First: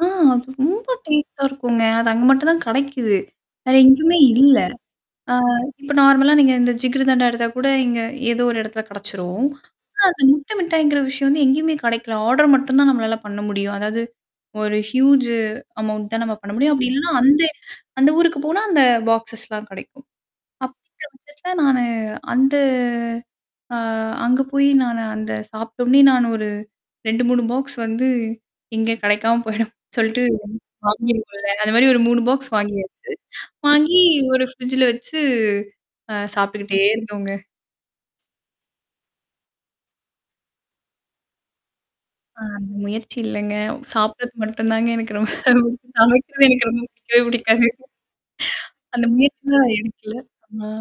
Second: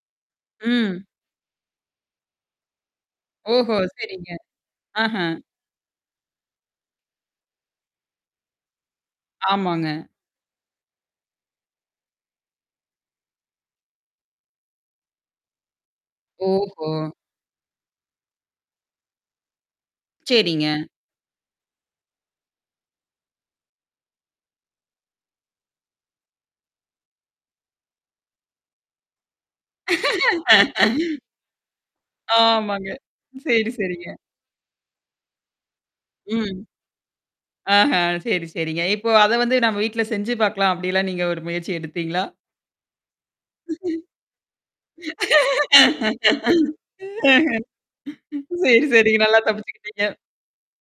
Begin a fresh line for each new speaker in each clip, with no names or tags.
ஆ! அது ரொம்ப
ம்.
டேஸ்டா இருக்குங்க. அது அங்க மட்டும் தான் கிடைக்குது வேற
ஓஹோ!
எங்கயுமே
சரிங்க.
இல்ல.
ஆஹா.
ஆ இப்ப நார்மலா நீங்க இந்த ஜிக்ருதண்டா எடுத்தா கூட, இங்க ஏதோ ஒரு எடத்துல கிடைச்சரும்.
ஆமாங்க.
ஆ அது முட்டை மிட்டாய்ங்கிற விஷயம் வந்து எங்கயுமே கிடைக்கல. ஆர்டர் மட்டும் தான் நம்மளால பண்ண முடியும். அதாவது, ஒரு ஹியூஜ் அமௌண்ட் தான் நம்ம பண்ண முடியும். அப்டி
ஓஹோ!
இல்லன்னா, அந்த அந்த ஊருக்கு போனா அந்த பாக்ஸஸ்லாம் கிடைக்கும்
செரிங்க.
அப்படிங்கிற பட்சத்தல நானு அந்த அ அங்க போயி நானு அந்த சாப்ட்டோன்னே நானு ஒரு 2, 3 பாக்ஸ் வந்து, இங்க கிடைக்காம போயிடும் சொல்ட்டு வாங்கிருவோம்ல. அந்த மாரி ஒரு 3 பாக்ஸ்
ஆமாங்க.
வாங்கியாச்சு.
சரி,
வாங்கி
சரிங்க.
ஒரு ஃப்ரிட்ஜ்ல வச்சு, அ
ம்.
சாப்புட்டுக்கிட்டே இருந்தோங்க.
ஆஹ சரி, சரிங்க. இப்போ அத வந்து நம்ம வீட்ல செஞ்சு பாக்கலாம். அப்டிலாம் நீங்க ஒரு முயற்சி எடுத்தீங்களா?
அ அந்த முயற்சி இல்லங்க!
ம்ஹ்ம்.
சாப்புடறது மட்டும் தாங்க எனக்கு ரொம்ப புடிக்கும். சமைக்கிறது எனக்கு ரொம்ப புடிக்கவே புடிக்காது.
சரி,
அந்த
சரிங்க. நல்லா
முயற்சி நான்
தப்பிச்சுக்கிட்டீங்க.
எடுக்கல. ஆமா.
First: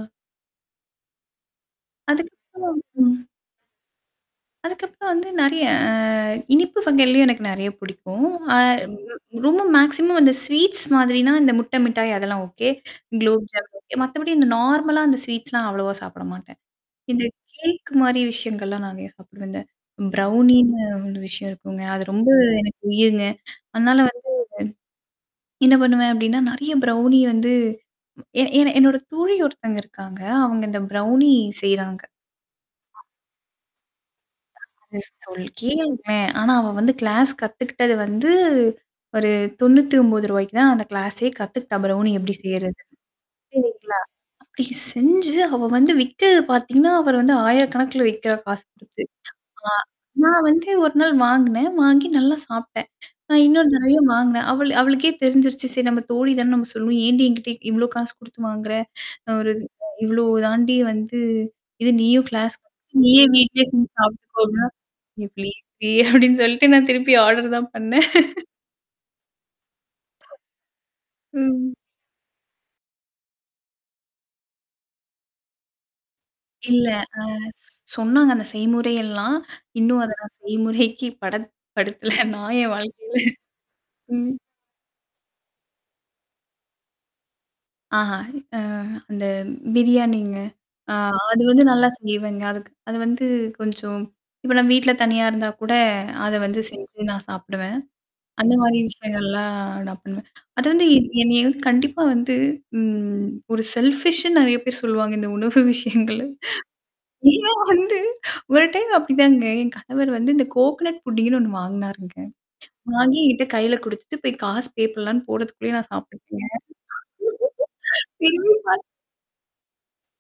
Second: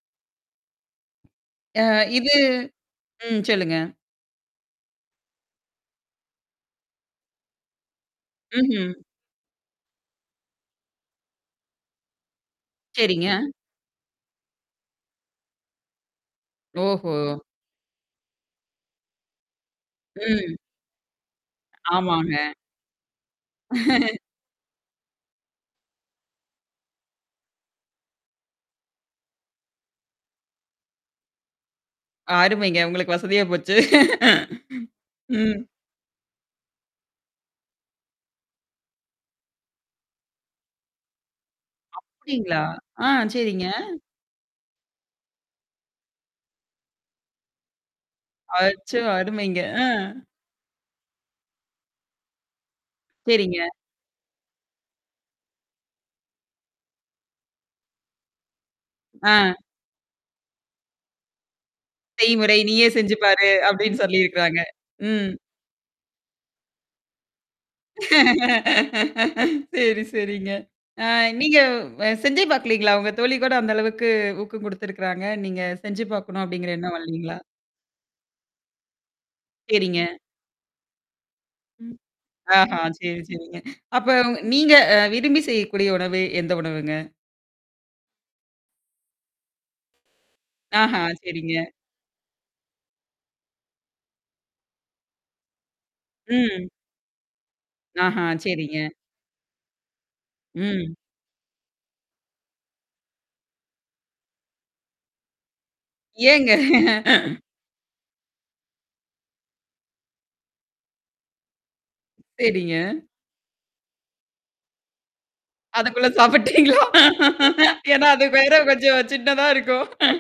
அ இது
அதுக்கப்புறமா ம்.
ம். சொல்லுங்க.
அதுக்கப்புறம் வந்து நெறையா அ இனிப்பு வகைளயும் எனக்கு நெறையா பிடிக்கும். அ
ம்ஹ்ம்.
ரொம்ப ம் மேக்ஸிமம் அந்த ஸ்வீட்ஸ் மாதிரினா, இந்த முட்டை மிட்டாய், அதெல்லாம் ஓகே,
சரிங்க.
க்ளோப் ஜாமுன் ஓகே. மத்தபடி இந்த நார்மலா அ ஸ்வீட்ஸ்லாம் அவ்வளவா சாப்பிட மாட்டேன்.
ஓஹோ!
இந்த கேக் மாரி விஷயங்கள்லாம் நிறையா சாப்பிடுவேன்ங்க.
ம்.
பிரவுனினு ஒரு விஷயம் இருக்குங்க. அது ரொம்ப
ஆமாங்க.
எனக்கு உயிர்ங்க. அதனால வந்து என்னா பண்ணுவேன் அப்டின்னா நெறைய ப்ரௌணி வந்து ஏ ஏன்னா, என்னோட தோழி ஒருத்தங்க இருக்காங்க. அவுங்க இந்த பிரவுனி செய்றாங்க.
அருமைங்க. உங்களுக்கு வசதியா போச்சு.
அது சொல்
ம்.
கேளுங்களேன். ஆனா, அவ வந்து கிளாஸ் கத்துக்கிட்டது வந்து ஒரு ரூ. 99க்கு தான் அந்த கிளாஸே கத்துக்கிட்டா, பிரவுணி எப்படி
அப்டீங்களா?
செய்றதுன்னு.
ஆ, சரிங்க.
சரிங்களா? அப்டி செஞ்சு அவ வந்து விக்கிறது பாத்தீங்கன்னா, அவர் வந்து 1000 கணக்குல வி்க்கிறா. காசு
அச்சோ!
குடுத்து
அருமைங்க.
ஆ
ஆ.
நான் வந்து ஒரு நாள் வாங்குனேன். வாங்கி நல்லா சாப்ட்டேன். அ
சரிங்க.
இன்னொரு தடவையும் வாங்குனேன். அவள் அவளுக்கே தெரிஞ்சிருச்சு. சரி நம்ம தோழி தானேன்னு நம்ம சொல்லுவோம். "ஏன்டீ என்கிட்ட இவ்வளோ காசு குடுத்து வாங்குற? நான் ஒரு
ஆ.
அ இவ்ளோ தாண்டி வந்து இது நீயும்
செய்முறை.
கிளாஸ்க்கு
"நீயே
போயி,
செஞ்சு
நீயும்
பாரு!"
வீட்லயே செஞ்சு
அப்டின்னு
சாப்ட்டுக்கோ"
சொல்லியிருக்கிறாங்க.
அப்டின்னா, "ஏ
ம்.
ப்ளீஸ் டீ" அப்டீன்னு சொல்ட்டு நான் திருப்பி ஆர்டர் தான் பண்ணேன்.
செரி, சரிங்க. ஆ நீங்க
ம்.
வ செஞ்சே பாக்கலைங்களா? உங்க தோழி கூட அந்த அளவுக்கு ஊக்கம் குடுத்துருக்கறாங்க. நீங்க செஞ்சு பாக்கணும் அப்படிங்கிற
இல்ல.
எண்ணம்
அ
வரலைங்களா?
சொன்னாங்க அந்த செய்முறையெல்லாம்,
சரிங்க.
இன்னும் அத நான் செய்முறைக்கு படத்
ம்.
படுத்தல. நான் என்
ஆஹா
வாழ்க்கையில.
சரி, சரிங்க. அப்ப
ம்.
ஒங்க நீங்க, அ விரும்பி செய்யக்கூடிய உணவு, எந்த உணவுங்க?
ஆஹா, அ, அந்த பிரியாணிங்க. ஆ
ஆஹா!
அது
சரிங்க.
வந்து நல்லா செய்வேங்க. அதுக்கு அது வந்து கொஞ்சம் இப்ப நான் வீட்ல தனியா இருந்தா கூட, அத வந்து
ம்.
செஞ்சு நான் சாப்பிடுவேன்.
ஆஹா,
அந்த மாரி
சரிங்க.
விஷயங்கள்லாம் நான் பண்ணுவேன். அது வந்து
ம்.
என் என்னைய வந்து கண்டிப்பா வந்து, ம் ஒரு செல்ஃபிஷ்ன்னு நெறைய பேர் சொல்லுவாங்க இந்த உணவு விஷயங்கள்ல.
ஏங்க?
ஏன்னா வந்து, ஒரு டைம் அப்படிதாங்க. என் கணவர் வந்து இந்த கோக்கனட் புட்டிங்னு ஒண்ணு வாங்குனாருங்க.
சரிங்க.
வாங்கி என்கிட்ட கையில குடுத்துட்டு போய் காசு பே பண்ணலான்னு போறதுக்குள்ளயே நான்
அதுக்குள்ள
சாப்புட்டேங்க.
சாப்பி்ட்டீங்களா? ஏன்னா, அது வேற
திரும்பி பாத்து
கொஞ்சம் சின்னதா இருக்கும்.